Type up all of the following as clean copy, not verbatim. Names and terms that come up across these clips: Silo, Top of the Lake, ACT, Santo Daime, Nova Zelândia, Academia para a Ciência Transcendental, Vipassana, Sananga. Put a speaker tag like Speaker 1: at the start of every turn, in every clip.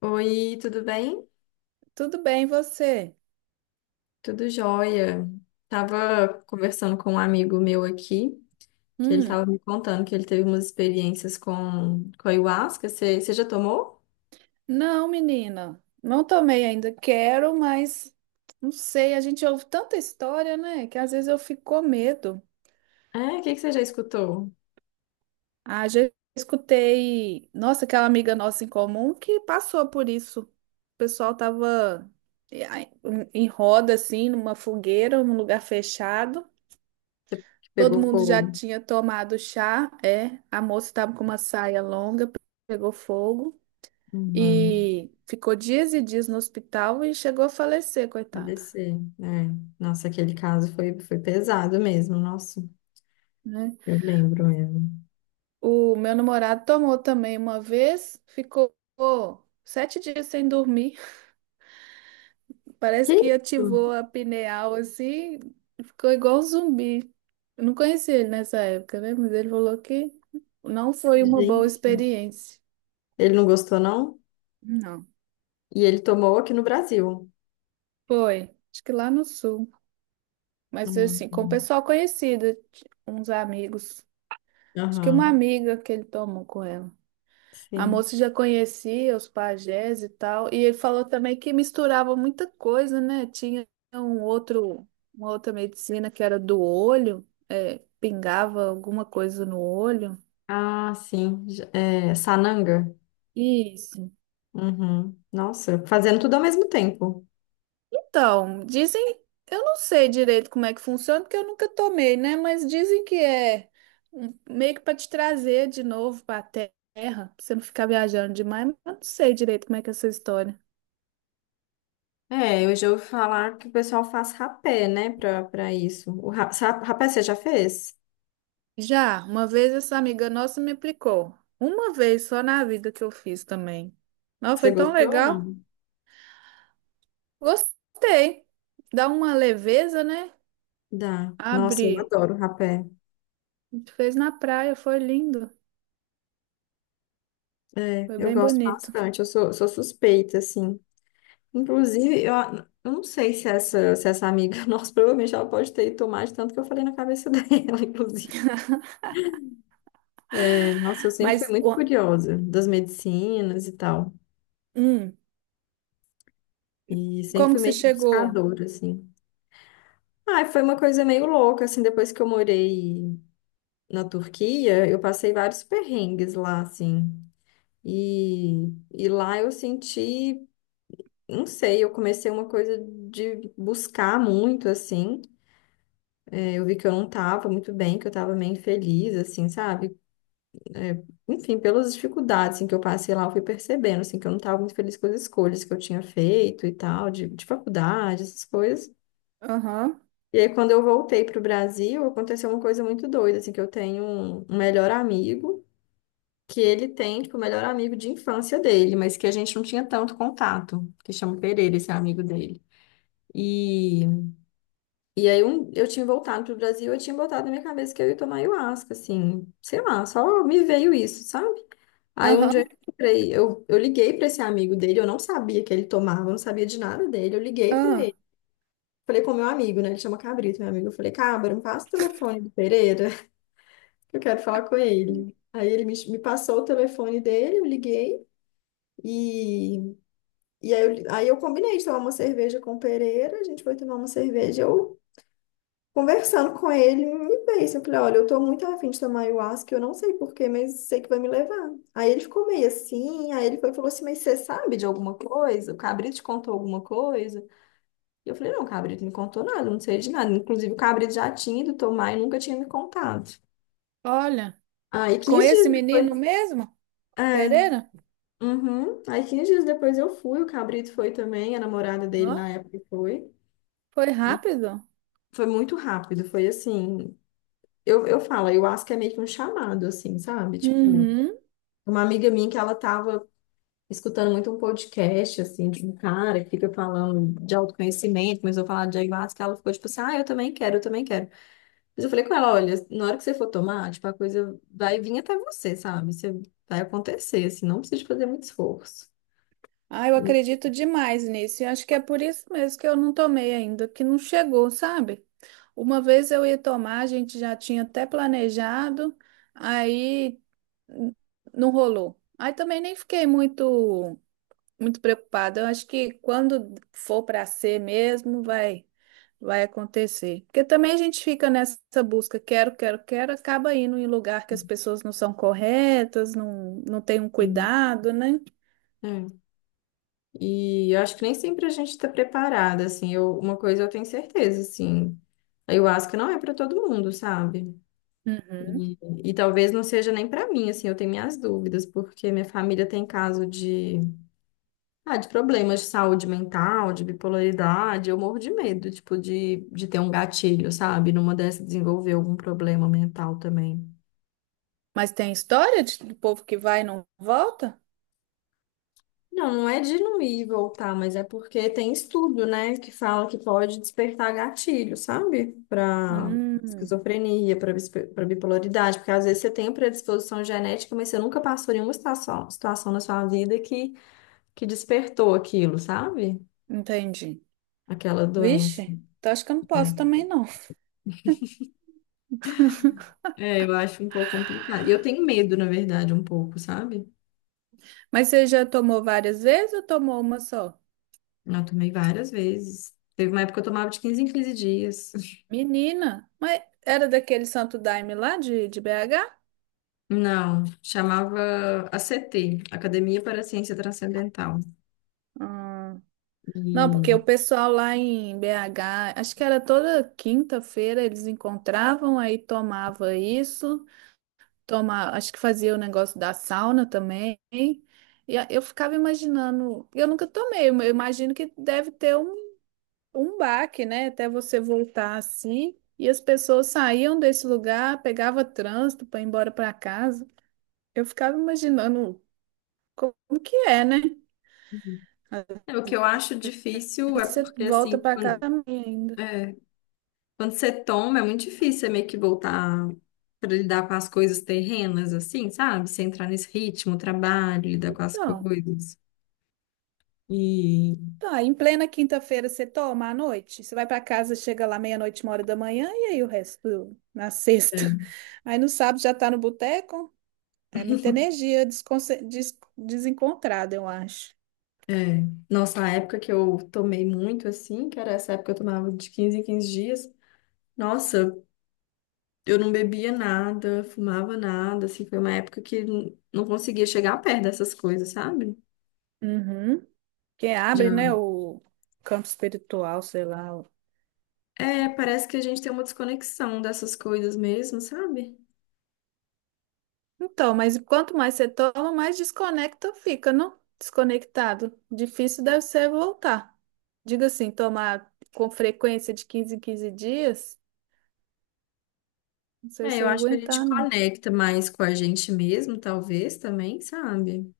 Speaker 1: Oi, tudo bem?
Speaker 2: Tudo bem, você?
Speaker 1: Tudo jóia. Tava conversando com um amigo meu aqui, que ele
Speaker 2: Hum,
Speaker 1: tava me contando que ele teve umas experiências com ayahuasca. Você já tomou?
Speaker 2: não, menina, não tomei ainda. Quero, mas não sei. A gente ouve tanta história, né? Que às vezes eu fico com medo.
Speaker 1: É, o que que você já escutou?
Speaker 2: Ah, já escutei, nossa, aquela amiga nossa em comum que passou por isso. O pessoal tava eh, em roda, assim, numa fogueira, num lugar fechado.
Speaker 1: Que
Speaker 2: Todo
Speaker 1: pegou
Speaker 2: mundo já
Speaker 1: fogo.
Speaker 2: tinha tomado chá. É, a moça estava com uma saia longa, pegou fogo.
Speaker 1: Uhum.
Speaker 2: E ficou dias e dias no hospital e chegou a falecer, coitado,
Speaker 1: ADC. É. Nossa, aquele caso foi pesado mesmo. Nossa,
Speaker 2: né?
Speaker 1: eu lembro mesmo.
Speaker 2: O meu namorado tomou também uma vez, ficou 7 dias sem dormir.
Speaker 1: Que
Speaker 2: Parece que
Speaker 1: isso?
Speaker 2: ativou a pineal assim, ficou igual um zumbi. Eu não conheci ele nessa época, né? Mas ele falou que não foi uma boa
Speaker 1: Gente.
Speaker 2: experiência.
Speaker 1: Ele não gostou, não?
Speaker 2: Não.
Speaker 1: E ele tomou aqui no Brasil.
Speaker 2: Foi, acho que lá no sul. Mas
Speaker 1: Uhum.
Speaker 2: assim, com o pessoal conhecido, uns amigos. Acho que uma
Speaker 1: Aham.
Speaker 2: amiga que ele tomou com ela. A
Speaker 1: Sim.
Speaker 2: moça já conhecia os pajés e tal, e ele falou também que misturava muita coisa, né? Tinha um outro, uma outra medicina que era do olho, é, pingava alguma coisa no olho.
Speaker 1: Ah, sim. É, Sananga.
Speaker 2: Isso.
Speaker 1: Uhum. Nossa, fazendo tudo ao mesmo tempo.
Speaker 2: Então, dizem, eu não sei direito como é que funciona, porque eu nunca tomei, né? Mas dizem que é meio que para te trazer de novo para a terra, pra você não ficar viajando demais, mas eu não sei direito como é que é essa história.
Speaker 1: É, eu já ouvi falar que o pessoal faz rapé, né, pra isso. O rapé você já fez?
Speaker 2: Já, uma vez essa amiga nossa me aplicou. Uma vez só na vida que eu fiz também. Não,
Speaker 1: Você
Speaker 2: foi tão
Speaker 1: gostou ou
Speaker 2: legal.
Speaker 1: não?
Speaker 2: Gostei. Dá uma leveza, né?
Speaker 1: Dá. Nossa, eu
Speaker 2: Abre.
Speaker 1: adoro rapé.
Speaker 2: A gente fez na praia, foi lindo.
Speaker 1: É,
Speaker 2: Foi
Speaker 1: eu
Speaker 2: bem
Speaker 1: gosto
Speaker 2: bonito.
Speaker 1: bastante. Eu sou suspeita, assim. Inclusive, eu não sei se essa amiga, nossa, provavelmente ela pode ter ido tomar de tanto que eu falei na cabeça dela, inclusive. É, nossa, eu sempre fui
Speaker 2: Mas,
Speaker 1: muito
Speaker 2: ó,
Speaker 1: curiosa das medicinas e tal.
Speaker 2: hum,
Speaker 1: E sempre
Speaker 2: como
Speaker 1: fui
Speaker 2: que você
Speaker 1: meio que
Speaker 2: chegou?
Speaker 1: buscadora, assim. Ah, foi uma coisa meio louca, assim, depois que eu morei na Turquia, eu passei vários perrengues lá, assim. E lá eu senti, não sei, eu comecei uma coisa de buscar muito, assim. É, eu vi que eu não tava muito bem, que eu tava meio infeliz, assim, sabe? É, enfim, pelas dificuldades, assim, que eu passei lá, eu fui percebendo, assim, que eu não tava muito feliz com as escolhas que eu tinha feito e tal, de faculdade, essas coisas.
Speaker 2: Aham,
Speaker 1: E aí, quando eu voltei pro Brasil, aconteceu uma coisa muito doida, assim, que eu tenho um melhor amigo, que ele tem, tipo, o melhor amigo de infância dele, mas que a gente não tinha tanto contato, que chama Pereira, esse amigo dele. E, e aí, eu tinha voltado pro Brasil, eu tinha botado na minha cabeça que eu ia tomar ayahuasca, assim, sei lá, só me veio isso, sabe? Aí, um dia eu
Speaker 2: aham,
Speaker 1: encontrei, eu liguei para esse amigo dele, eu não sabia que ele tomava, eu não sabia de nada dele, eu liguei para
Speaker 2: ah.
Speaker 1: ele. Falei com o meu amigo, né? Ele chama Cabrito, meu amigo. Eu falei, Cabra, me passa o telefone do Pereira. Eu quero falar com ele. Aí ele me passou o telefone dele, eu liguei e, e aí, aí eu combinei de tomar uma cerveja com o Pereira, a gente foi tomar uma cerveja. Eu conversando com ele, me fez. Eu falei, olha, eu tô muito afim de tomar ayahuasca, eu não sei porquê, mas sei que vai me levar. Aí ele ficou meio assim, aí ele foi, e falou assim, mas você sabe de alguma coisa? O Cabrito te contou alguma coisa? E eu falei, não, o Cabrito não me contou nada, não sei de nada. Inclusive o Cabrito já tinha ido tomar e nunca tinha me contado.
Speaker 2: Olha,
Speaker 1: Aí
Speaker 2: com
Speaker 1: 15 dias
Speaker 2: esse menino
Speaker 1: depois.
Speaker 2: mesmo?
Speaker 1: É.
Speaker 2: Pereira?
Speaker 1: Uhum. Aí 15 dias depois eu fui, o Cabrito foi também, a namorada dele na
Speaker 2: Não,
Speaker 1: época foi.
Speaker 2: foi
Speaker 1: E
Speaker 2: rápido.
Speaker 1: foi muito rápido, foi assim. Eu falo, eu acho que é meio que um chamado, assim, sabe? Tipo,
Speaker 2: Uhum.
Speaker 1: uma amiga minha que ela tava escutando muito um podcast, assim, de um cara que fica falando de autoconhecimento, começou a falar de ayahuasca, ela ficou tipo assim, ah, eu também quero, eu também quero. Mas eu falei com ela, olha, na hora que você for tomar, tipo, a coisa vai vir até você, sabe? Você vai acontecer, assim, não precisa de fazer muito esforço.
Speaker 2: Ah, eu
Speaker 1: E,
Speaker 2: acredito demais nisso. E acho que é por isso mesmo que eu não tomei ainda, que não chegou, sabe? Uma vez eu ia tomar, a gente já tinha até planejado, aí n- não rolou. Aí também nem fiquei muito muito preocupada. Eu acho que quando for para ser mesmo, vai acontecer. Porque também a gente fica nessa busca, quero, quero, quero, acaba indo em lugar que as pessoas não são corretas, não, não tem um
Speaker 1: e-
Speaker 2: cuidado, né?
Speaker 1: é. E eu acho que nem sempre a gente está preparada, assim. Uma coisa eu tenho certeza, assim. A Ayahuasca não é para todo mundo, sabe?
Speaker 2: Uhum.
Speaker 1: E, e talvez não seja nem para mim, assim. Eu tenho minhas dúvidas, porque minha família tem caso de, ah, de problemas de saúde mental, de bipolaridade. Eu morro de medo, tipo, de ter um gatilho, sabe? Numa dessas desenvolver algum problema mental também.
Speaker 2: Mas tem história de, do povo que vai e não volta?
Speaker 1: Não, não é de não ir e voltar, mas é porque tem estudo, né, que fala que pode despertar gatilho, sabe? Para
Speaker 2: Hum,
Speaker 1: esquizofrenia, para bipolaridade, porque às vezes você tem a predisposição genética, mas você nunca passou nenhuma situação na sua vida que, despertou aquilo, sabe?
Speaker 2: entendi.
Speaker 1: Aquela doença.
Speaker 2: Vixe, então acho que eu não
Speaker 1: É,
Speaker 2: posso também não.
Speaker 1: É, eu acho um pouco complicado. E eu tenho medo, na verdade, um pouco, sabe?
Speaker 2: Mas você já tomou várias vezes ou tomou uma só?
Speaker 1: Eu tomei várias vezes. Teve uma época que eu tomava de 15 em 15 dias.
Speaker 2: Menina, mas era daquele Santo Daime lá de BH?
Speaker 1: Não, chamava ACT, Academia para a Ciência Transcendental.
Speaker 2: Hum. Não, porque
Speaker 1: E
Speaker 2: o pessoal lá em BH, acho que era toda quinta-feira eles encontravam, aí tomava isso. Tomar, acho que fazia o negócio da sauna também. Eu ficava imaginando, eu nunca tomei, eu imagino que deve ter um baque, né? Até você voltar assim. E as pessoas saíam desse lugar, pegava trânsito para ir embora para casa. Eu ficava imaginando como que é, né?
Speaker 1: Uhum. É, o que eu acho difícil é
Speaker 2: Você
Speaker 1: porque, assim,
Speaker 2: volta para casa também ainda.
Speaker 1: é, quando você toma, é muito difícil você meio que voltar para lidar com as coisas terrenas, assim, sabe? Você entrar nesse ritmo, trabalho, lidar com as
Speaker 2: Não.
Speaker 1: coisas. E
Speaker 2: Tá, em plena quinta-feira você toma à noite? Você vai para casa, chega lá meia-noite, 1 hora da manhã, e aí o resto na sexta.
Speaker 1: é,
Speaker 2: Aí no sábado já tá no boteco? É muita energia desencontrada, eu acho.
Speaker 1: é. Nossa, a época que eu tomei muito, assim, que era essa época que eu tomava de 15 em 15 dias, nossa. Eu não bebia nada, fumava nada, assim, foi uma época que não conseguia chegar perto dessas coisas, sabe?
Speaker 2: Uhum. Que
Speaker 1: Já.
Speaker 2: abre, né, o campo espiritual, sei lá.
Speaker 1: É, parece que a gente tem uma desconexão dessas coisas mesmo, sabe?
Speaker 2: Então, mas quanto mais você toma, mais desconecta fica, não? Desconectado. Difícil deve ser voltar. Diga assim, tomar com frequência de 15 em 15 dias, não sei
Speaker 1: É,
Speaker 2: se
Speaker 1: eu
Speaker 2: eu ia
Speaker 1: acho que a gente
Speaker 2: aguentar, não.
Speaker 1: conecta mais com a gente mesmo, talvez também, sabe?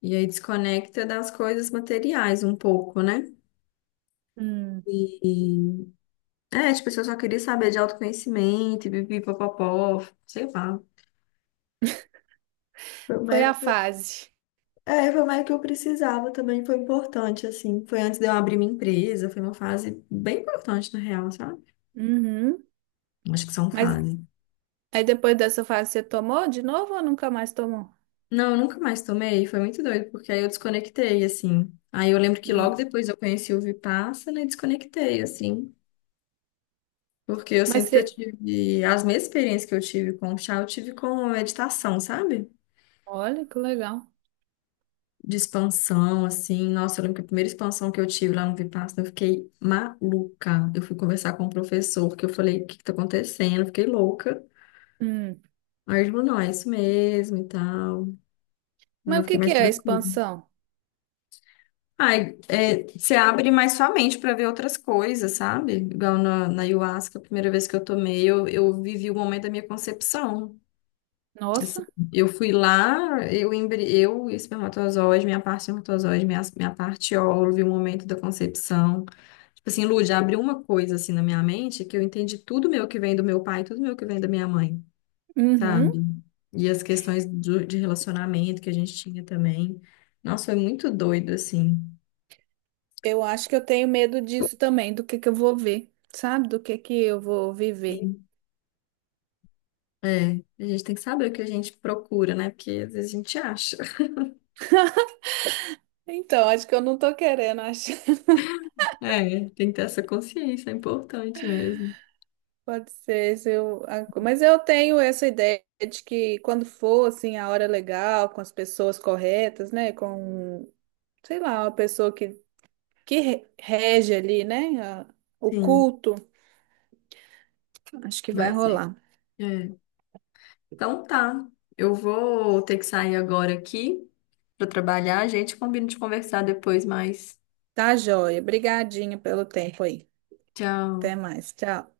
Speaker 1: E aí desconecta das coisas materiais um pouco, né?
Speaker 2: Hum,
Speaker 1: E, tipo, se eu só queria saber de autoconhecimento, e pipipopopó, sei lá. Foi uma
Speaker 2: foi a
Speaker 1: época.
Speaker 2: fase.
Speaker 1: É, foi mais que eu precisava também, foi importante, assim. Foi antes de eu abrir minha empresa, foi uma fase bem importante, na real, sabe?
Speaker 2: Uhum.
Speaker 1: Acho que são
Speaker 2: Mas
Speaker 1: fases.
Speaker 2: aí depois dessa fase você tomou de novo ou nunca mais tomou?
Speaker 1: Não, eu nunca mais tomei, foi muito doido, porque aí eu desconectei, assim. Aí eu lembro que logo
Speaker 2: Hum.
Speaker 1: depois eu conheci o Vipassana e desconectei, assim. Porque eu
Speaker 2: Mas
Speaker 1: sinto que eu
Speaker 2: você.
Speaker 1: tive as mesmas experiências que eu tive com o chá, eu tive com a meditação, sabe?
Speaker 2: Olha que legal.
Speaker 1: De expansão, assim. Nossa, eu lembro que a primeira expansão que eu tive lá no Vipassana, eu fiquei maluca. Eu fui conversar com o professor, que eu falei, o que que tá acontecendo? Eu fiquei louca.
Speaker 2: Hum.
Speaker 1: Aí ele falou, não, é isso mesmo e tal. Aí
Speaker 2: Mas
Speaker 1: eu
Speaker 2: o que
Speaker 1: fiquei
Speaker 2: que
Speaker 1: mais
Speaker 2: é a
Speaker 1: tranquila.
Speaker 2: expansão?
Speaker 1: Ai, é, você abre mais sua mente para ver outras coisas, sabe? Igual na ayahuasca, a primeira vez que eu tomei, eu vivi o momento da minha concepção. Assim,
Speaker 2: Nossa.
Speaker 1: eu fui lá, eu e o espermatozoide, minha parte espermatozoide, minha parte óvulo, e o momento da concepção. Tipo assim, Lu, já abriu uma coisa assim na minha mente que eu entendi tudo meu que vem do meu pai, tudo meu que vem da minha mãe,
Speaker 2: Uhum.
Speaker 1: sabe? E as questões de relacionamento que a gente tinha também. Nossa, foi muito doido, assim.
Speaker 2: Eu acho que eu tenho medo disso também, do que eu vou ver, sabe? Do que eu vou viver.
Speaker 1: Sim. É, a gente tem que saber o que a gente procura, né? Porque às vezes a gente acha.
Speaker 2: Então, acho que eu não tô querendo achar.
Speaker 1: É, tem que ter essa consciência, é importante mesmo.
Speaker 2: Pode ser, se eu... mas eu tenho essa ideia de que quando for assim a hora legal, com as pessoas corretas, né, com sei lá, uma pessoa que, rege ali, né? O
Speaker 1: Sim,
Speaker 2: culto, acho que vai
Speaker 1: vai ser.
Speaker 2: rolar.
Speaker 1: É. Então tá. Eu vou ter que sair agora aqui para trabalhar. A gente combina de conversar depois mais.
Speaker 2: Tá, joia. Brigadinho pelo tempo aí. Até
Speaker 1: Tchau.
Speaker 2: mais. Tchau.